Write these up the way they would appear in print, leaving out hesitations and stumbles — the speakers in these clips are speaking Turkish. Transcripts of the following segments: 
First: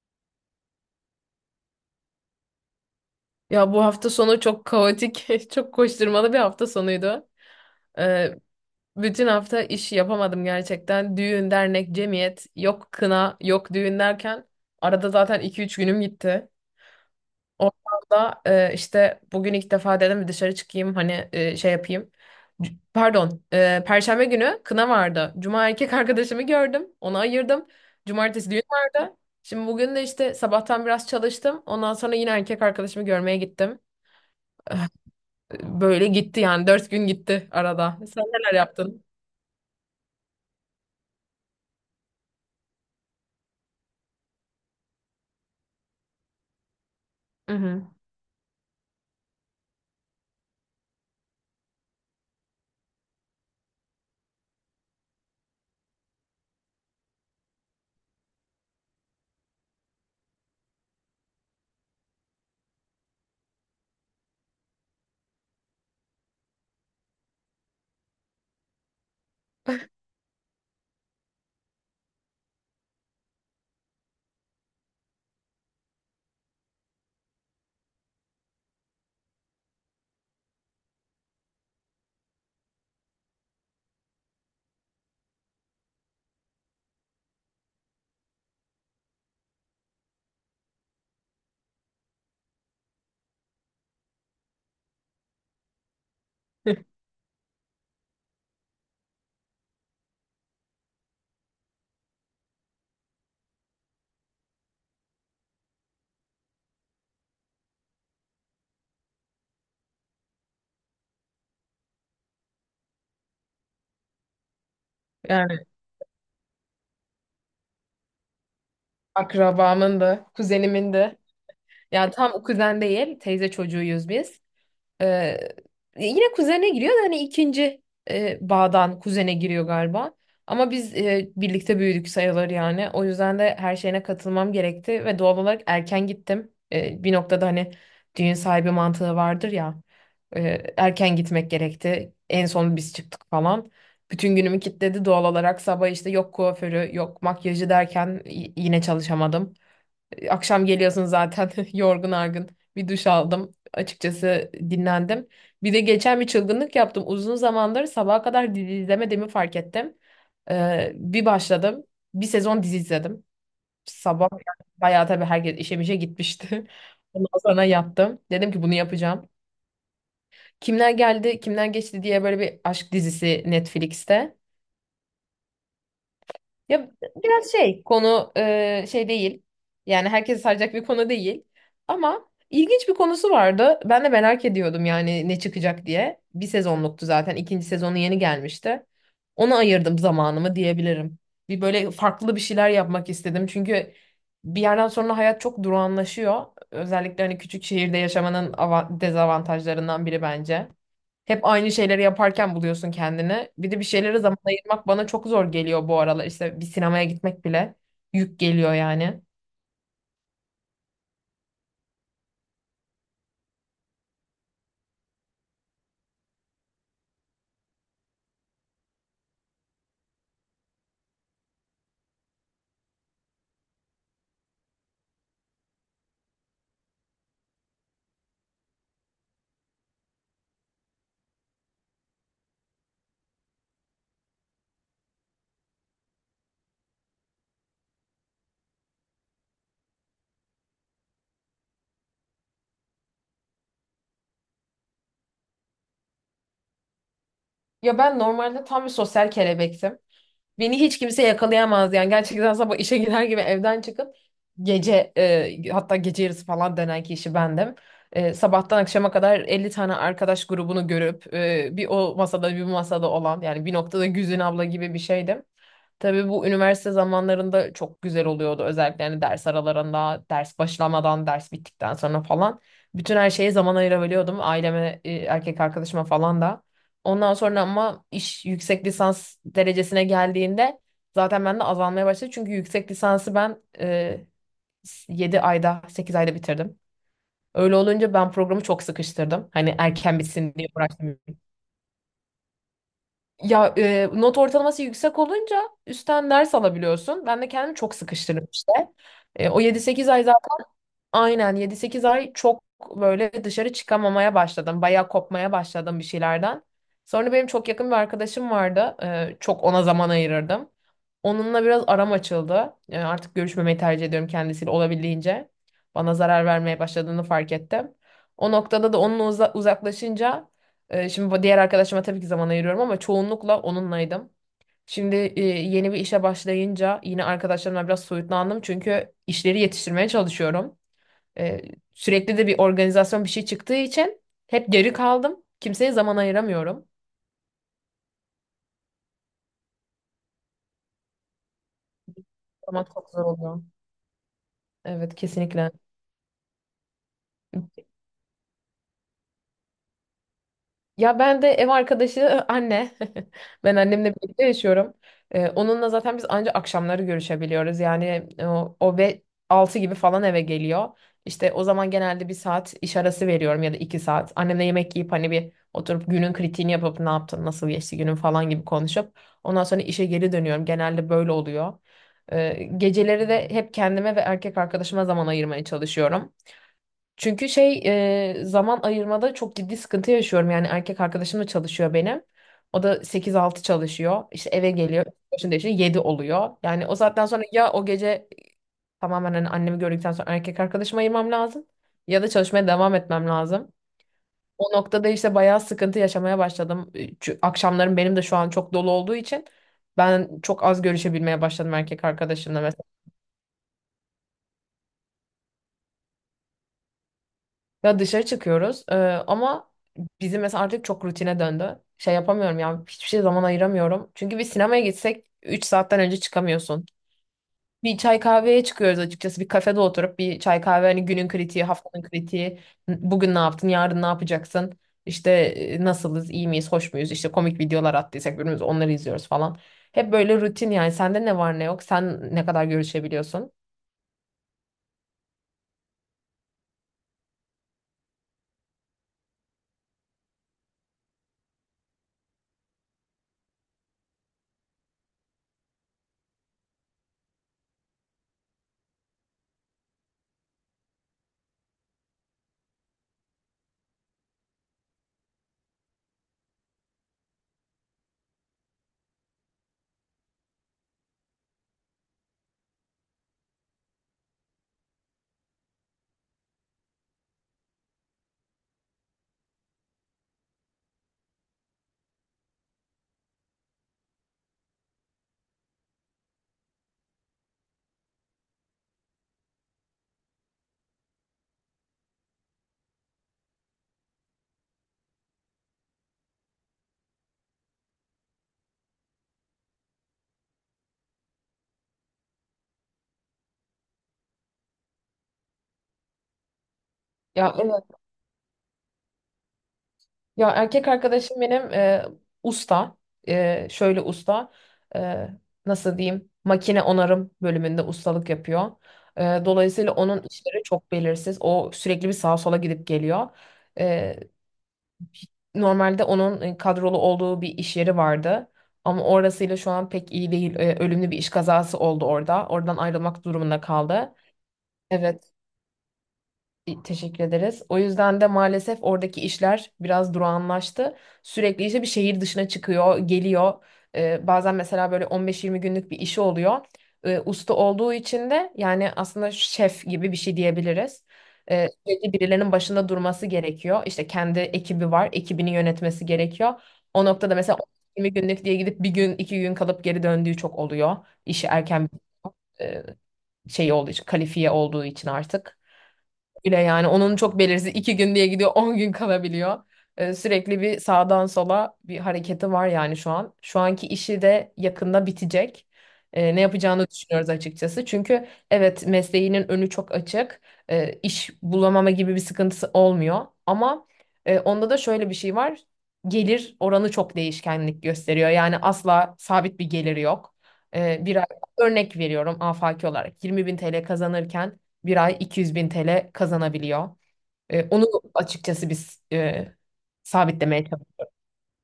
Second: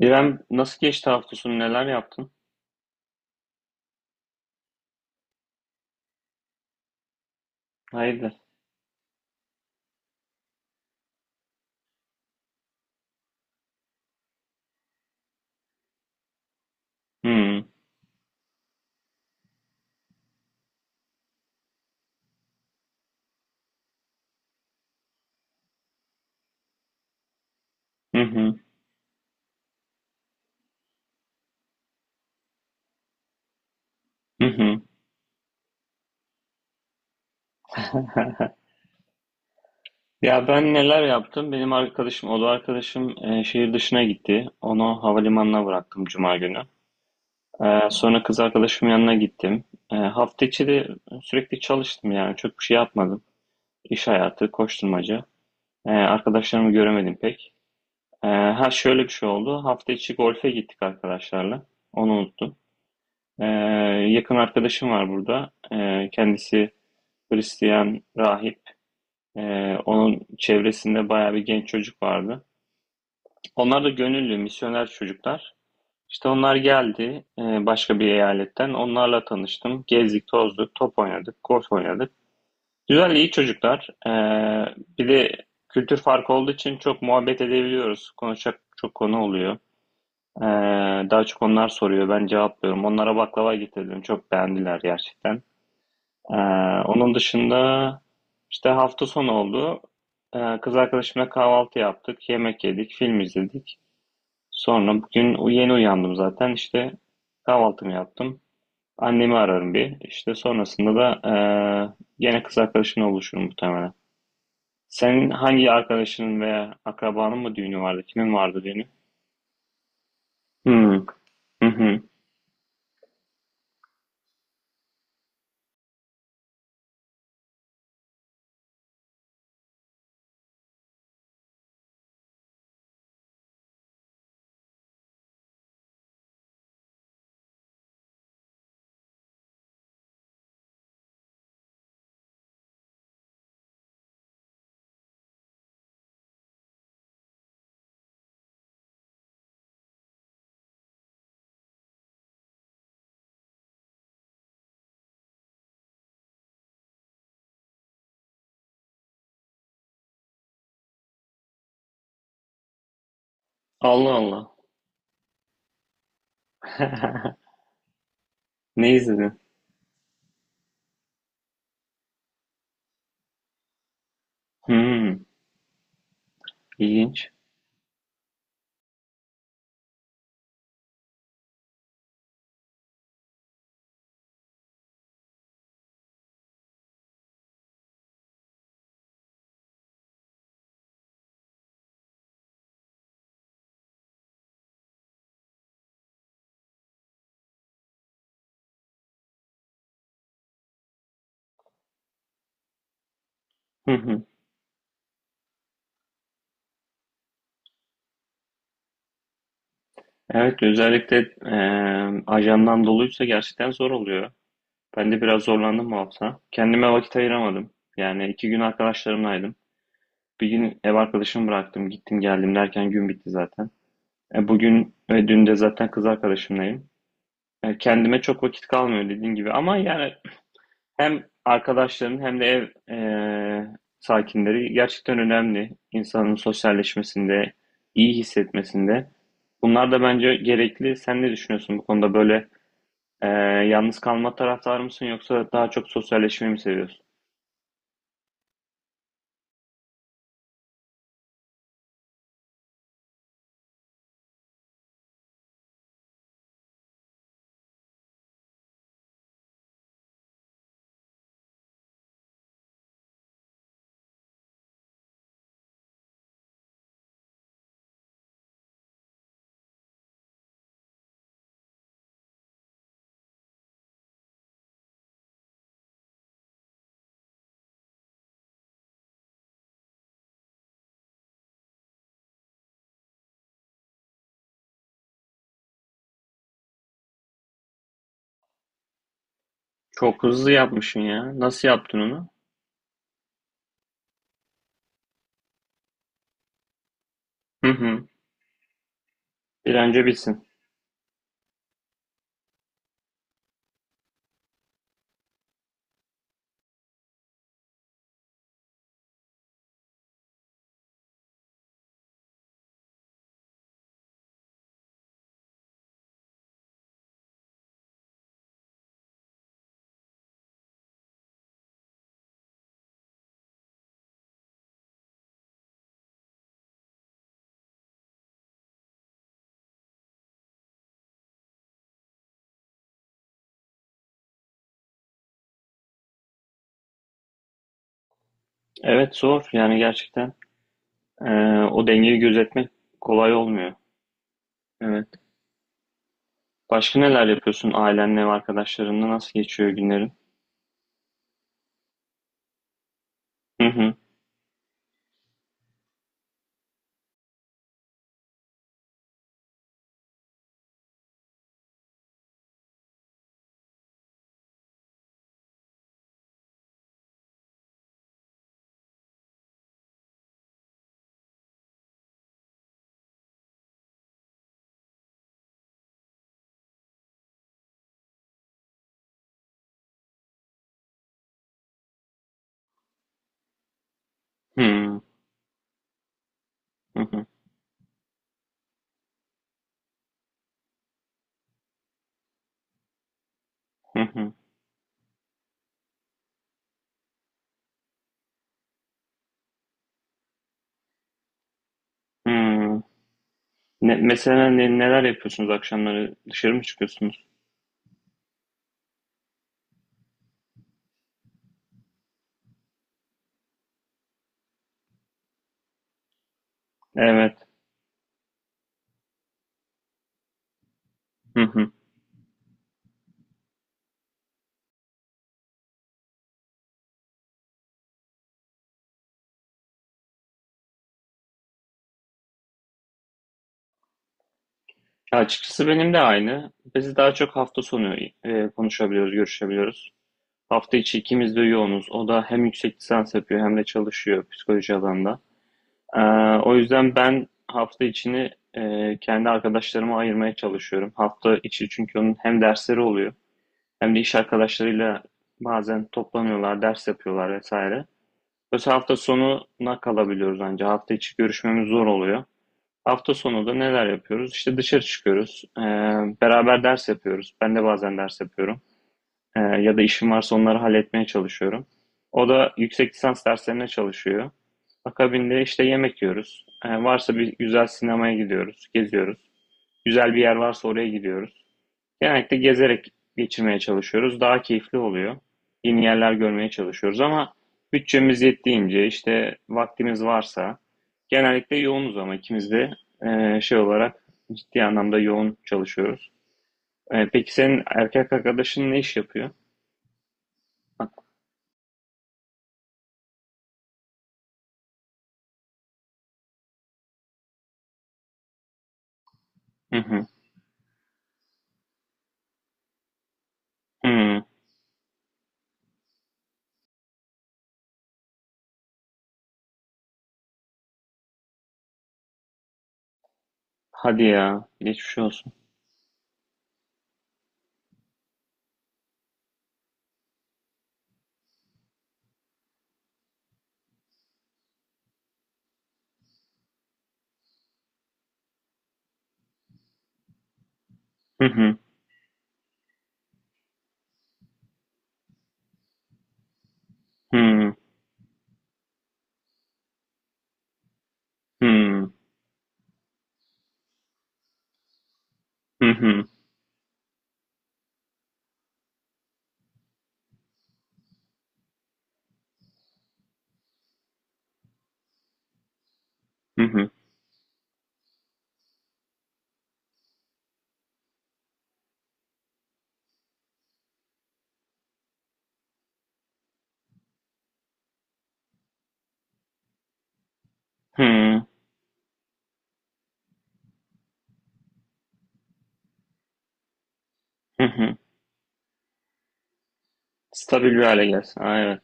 İrem nasıl geçti hafta sonu, neler yaptın? Ya bu hafta sonu çok kaotik, çok koşturmalı bir hafta sonuydu. Ee, Hayırdır? Bütün hafta iş yapamadım gerçekten. Düğün, dernek, cemiyet, yok kına, yok düğün derken arada zaten iki üç günüm gitti. Hmm. Oradan da işte bugün ilk defa dedim bir dışarı çıkayım hani şey yapayım. Pardon, Perşembe günü kına vardı. Cuma erkek arkadaşımı gördüm, onu ayırdım. Hı Cumartesi hı. düğün vardı. Şimdi bugün de işte sabahtan biraz çalıştım. Ondan sonra yine erkek arkadaşımı görmeye gittim. Hı hı. Böyle gitti yani dört gün gitti arada. Sen neler yaptın? Ya ben neler yaptım? Benim arkadaşım, oda arkadaşım şehir dışına gitti. Onu havalimanına bıraktım Cuma günü. Hı hı. Sonra kız arkadaşımın yanına gittim. Hafta içi de sürekli çalıştım yani. Çok bir şey yapmadım. İş hayatı, koşturmaca. Arkadaşlarımı göremedim pek. Ha, şöyle bir şey oldu. Hafta içi golfe gittik arkadaşlarla. Onu unuttum. E, Yakın arkadaşım var burada. Kendisi Hristiyan rahip. E, Onun çevresinde bayağı bir genç çocuk vardı. Onlar da gönüllü, misyoner çocuklar. İşte onlar geldi başka bir eyaletten. Onlarla tanıştım. Gezdik, tozduk, top oynadık, golf oynadık. Güzel, iyi çocuklar. Bir de kültür farkı olduğu için çok muhabbet edebiliyoruz. Konuşacak çok konu oluyor. E, Daha çok onlar soruyor, ben cevaplıyorum. Onlara baklava getirdim. Çok beğendiler gerçekten. Ee, Onun dışında işte hafta sonu oldu. Kız arkadaşımla kahvaltı yaptık, yemek yedik, film izledik. Sonra bugün yeni uyandım zaten. İşte kahvaltımı yaptım. Annemi ararım bir. İşte sonrasında da gene kız arkadaşımla buluşurum muhtemelen. Senin Yani hangi arkadaşının veya akrabanın mı düğünü vardı? Kimin vardı düğünü? akrabamın da, kuzenimin Hmm. de. Hı hı. Yani tam kuzen değil, teyze çocuğuyuz biz. Ee, Yine kuzene giriyor da hani ikinci bağdan kuzene giriyor galiba. Ama biz birlikte büyüdük sayılır yani. O yüzden de her şeyine katılmam gerekti ve doğal olarak erken gittim. Bir noktada hani düğün sahibi mantığı vardır ya. Erken gitmek gerekti. En son biz çıktık falan. Bütün günümü kilitledi doğal olarak. Sabah işte yok kuaförü, yok makyajı derken yine çalışamadım. Akşam geliyorsun zaten yorgun argın. Bir duş aldım. Açıkçası dinlendim. Bir de geçen bir çılgınlık yaptım. Uzun zamandır sabaha kadar dizi izlemediğimi fark ettim. Bir başladım. Bir sezon dizi izledim. Allah Sabah Allah. yani bayağı tabii herkes işe mişe gitmişti. Ondan sonra yaptım. Dedim ki bunu Ne yapacağım. izledin? Kimler geldi, kimler geçti diye böyle bir aşk dizisi Netflix'te. Hmm, Ya ilginç. biraz şey konu şey değil. Yani herkesi saracak bir konu değil. Ama ilginç bir konusu vardı. Ben de merak ediyordum yani ne çıkacak diye. Bir sezonluktu zaten. İkinci sezonu yeni gelmişti. Ona ayırdım zamanımı diyebilirim. Bir böyle farklı bir şeyler yapmak istedim. Çünkü bir yerden sonra hayat çok durağanlaşıyor. Özellikle hani küçük şehirde yaşamanın dezavantajlarından biri bence. Hep aynı şeyleri yaparken buluyorsun kendini. Bir de bir şeylere zaman ayırmak bana çok zor geliyor bu aralar. İşte bir sinemaya gitmek bile yük geliyor yani. Evet, özellikle ajandan doluysa gerçekten zor oluyor. Ben de biraz zorlandım bu hafta. Kendime vakit ayıramadım. Yani iki gün arkadaşlarımlaydım. Bir gün ev arkadaşımı bıraktım, gittim geldim derken gün bitti zaten. Bugün ve dün de zaten kız arkadaşımlayım. Kendime çok vakit kalmıyor dediğin gibi. Ama yani hem arkadaşların hem de ev sakinleri gerçekten önemli. İnsanın sosyalleşmesinde, iyi hissetmesinde. Bunlar da bence gerekli. Sen ne düşünüyorsun bu konuda böyle? Ee, Yalnız kalma taraftarı mısın, yoksa daha çok sosyalleşmeyi mi seviyorsun? Ya ben normalde tam bir sosyal kelebektim. Beni hiç kimse yakalayamaz yani. Gerçekten sabah işe girer gibi evden çıkıp gece hatta gece yarısı falan dönen kişi bendim. Sabahtan akşama kadar 50 tane arkadaş grubunu görüp bir o masada bir bu masada olan yani bir noktada Güzin abla gibi bir şeydim. Tabii bu üniversite zamanlarında çok güzel oluyordu. Özellikle hani ders aralarında, ders başlamadan, ders bittikten sonra falan. Bütün her şeye zaman ayırabiliyordum. Aileme, erkek arkadaşıma falan da. Ondan sonra ama iş yüksek lisans derecesine geldiğinde zaten ben de azalmaya başladı. Çünkü yüksek lisansı ben 7 ayda, 8 ayda bitirdim. Öyle olunca ben programı çok sıkıştırdım. Hani erken Çok hızlı bitsin diye yapmışsın uğraştım ya. Nasıl yaptın onu? ya not ortalaması yüksek olunca üstten ders alabiliyorsun. Ben de Hı kendimi çok hı. sıkıştırdım işte. O Bir yedi an önce sekiz ay. bitsin. Aynen, 7-8 ay çok böyle dışarı çıkamamaya başladım. Bayağı kopmaya başladım bir şeylerden. Sonra benim çok yakın bir arkadaşım vardı. Çok ona zaman ayırırdım. Onunla biraz aram açıldı. Artık görüşmemeyi tercih ediyorum kendisiyle olabildiğince. Bana zarar vermeye başladığını fark ettim. O noktada da onunla uzaklaşınca şimdi bu diğer arkadaşıma tabii ki zaman ayırıyorum ama çoğunlukla onunlaydım. Şimdi yeni bir işe başlayınca yine arkadaşlarımla biraz soyutlandım çünkü işleri yetiştirmeye çalışıyorum. Ee, Sürekli de bir organizasyon bir şey çıktığı için hep geri kaldım. Kimseye zaman ayıramıyorum. Evet, zor yani gerçekten. Ee, O dengeyi gözetmek Zaman çok zor kolay oluyor. olmuyor. Evet. Evet, kesinlikle. Başka neler yapıyorsun ailenle ve arkadaşlarınla? Nasıl geçiyor günlerin? Ya ben de ev arkadaşı anne. Hı Ben hı. annemle birlikte yaşıyorum. Onunla zaten biz ancak akşamları görüşebiliyoruz. Yani o, o ve 6 gibi falan eve geliyor. İşte o zaman genelde bir saat iş arası veriyorum ya da iki saat. Annemle yemek yiyip hani bir oturup günün kritiğini yapıp ne yaptın, nasıl geçti günün falan gibi konuşup ondan sonra işe geri dönüyorum. Genelde böyle oluyor. Geceleri de hep kendime ve erkek arkadaşıma zaman ayırmaya çalışıyorum. Çünkü şey zaman ayırmada çok ciddi sıkıntı yaşıyorum. Yani erkek arkadaşım da çalışıyor benim. O da 8-6 çalışıyor. İşte Hı eve hı. geliyor. Başında işte 7 oluyor. Yani o Hı saatten sonra ya o gece tamamen hani annemi gördükten sonra erkek arkadaşıma ayırmam lazım. Ya da çalışmaya devam etmem lazım. hı. O noktada işte bayağı sıkıntı yaşamaya başladım. Çünkü akşamlarım benim de şu an çok dolu olduğu için ben çok az görüşebilmeye başladım erkek Hı. arkadaşımla. Hı. Ne, mesela neler yapıyorsunuz akşamları? Dışarı mı çıkıyorsunuz? Ya dışarı çıkıyoruz ama bizim mesela artık çok rutine döndü. Şey yapamıyorum ya hiçbir şey zaman ayıramıyorum. Çünkü bir sinemaya gitsek 3 saatten önce çıkamıyorsun. Evet. Bir çay kahveye çıkıyoruz açıkçası. Bir kafede oturup bir çay kahve hani günün Hı kritiği, hı. haftanın kritiği. Bugün ne yaptın, yarın ne yapacaksın? İşte nasılız, iyi miyiz, hoş muyuz? İşte komik videolar attıysak birbirimize onları izliyoruz falan. Hep böyle rutin yani. Sende ne var ne yok? Sen ne kadar görüşebiliyorsun? Açıkçası benim de aynı. Biz daha çok hafta sonu konuşabiliyoruz, görüşebiliyoruz. Hafta içi ikimiz de yoğunuz. O da hem yüksek lisans yapıyor hem de çalışıyor psikoloji alanında. Ee, O yüzden ben hafta içini kendi arkadaşlarıma ayırmaya çalışıyorum. Hafta içi çünkü onun hem dersleri oluyor hem de iş arkadaşlarıyla bazen toplanıyorlar, ders yapıyorlar vesaire. Mesela hafta sonuna kalabiliyoruz ancak. Hafta içi görüşmemiz zor oluyor. Hafta sonu da neler yapıyoruz? İşte dışarı çıkıyoruz. Beraber ders yapıyoruz. Ben de bazen ders yapıyorum. Ya da işim varsa onları halletmeye çalışıyorum. O da yüksek lisans derslerine çalışıyor. Akabinde işte yemek yiyoruz. Varsa bir güzel sinemaya gidiyoruz, geziyoruz. Güzel bir yer varsa oraya gidiyoruz. Genellikle gezerek geçirmeye çalışıyoruz. Daha keyifli oluyor. Yeni yerler görmeye çalışıyoruz ama bütçemiz yettiğince, işte vaktimiz varsa. Genellikle yoğunuz ama ikimiz de şey olarak ciddi anlamda yoğun çalışıyoruz. Peki Ya senin erkek arkadaşın ne iş yapıyor? Ya erkek arkadaşım benim usta. Şöyle usta. E, Nasıl diyeyim? Makine onarım bölümünde ustalık yapıyor. Hı Dolayısıyla hı. onun işleri çok belirsiz. O sürekli bir sağa sola gidip geliyor. E, Hıı. Normalde onun kadrolu olduğu bir iş yeri vardı. Ama orasıyla şu an pek iyi değil. Ölümlü bir iş kazası oldu orada. Oradan ayrılmak durumunda Hadi kaldı. ya. Geçmiş Evet. olsun. Teşekkür ederiz. O yüzden de maalesef oradaki işler biraz durağanlaştı. Sürekli işte bir şehir dışına çıkıyor, geliyor. Bazen mesela böyle 15-20 günlük bir işi oluyor. Usta olduğu için de yani aslında şef gibi bir şey diyebiliriz. Hı hı. Sürekli birilerinin başında durması gerekiyor. İşte kendi ekibi var, ekibini yönetmesi gerekiyor. O noktada Hı. mesela 20 günlük diye gidip bir gün, iki gün kalıp geri döndüğü çok oluyor. İşi erken Hıı. e, şey olduğu için, kalifiye olduğu için artık. Hı hı. Öyle yani onun çok belirsiz iki gün diye gidiyor 10 gün kalabiliyor. Sürekli bir sağdan sola bir hareketi var yani şu an. Şu anki işi de yakında bitecek. Ne Hı hı. yapacağını düşünüyoruz açıkçası. Çünkü evet mesleğinin önü çok açık. İş bulamama gibi bir sıkıntısı olmuyor. Ama onda da şöyle bir şey var. Gelir oranı çok değişkenlik gösteriyor. Yani asla sabit bir geliri yok. Ee, bir Hıı. ay- Örnek veriyorum afaki olarak 20 bin TL kazanırken bir ay 200 bin TL kazanabiliyor. Hı hı. Onu açıkçası biz Stabil sabitlemeye bir hâle çalışıyoruz. gelsin. A, evet.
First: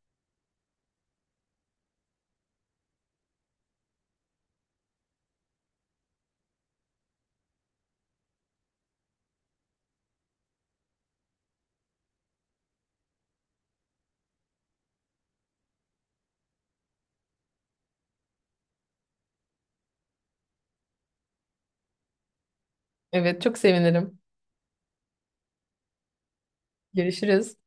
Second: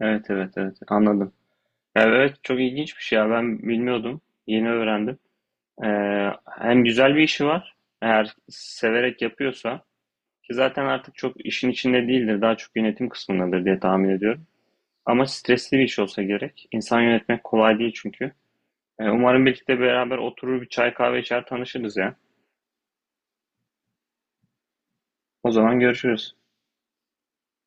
Evet, evet, evet. Anladım. Ya, evet, çok ilginç bir şey ya. Ben bilmiyordum. Yeni öğrendim. Eee, Hem güzel bir işi var, eğer severek yapıyorsa, ki zaten artık çok işin içinde değildir, daha çok yönetim kısmındadır diye tahmin ediyorum. Ama stresli bir iş olsa gerek. İnsan yönetmek kolay değil çünkü. Umarım birlikte beraber oturur, bir çay kahve içer, tanışırız ya. Evet, çok sevinirim. O zaman görüşürüz. Görüşürüz.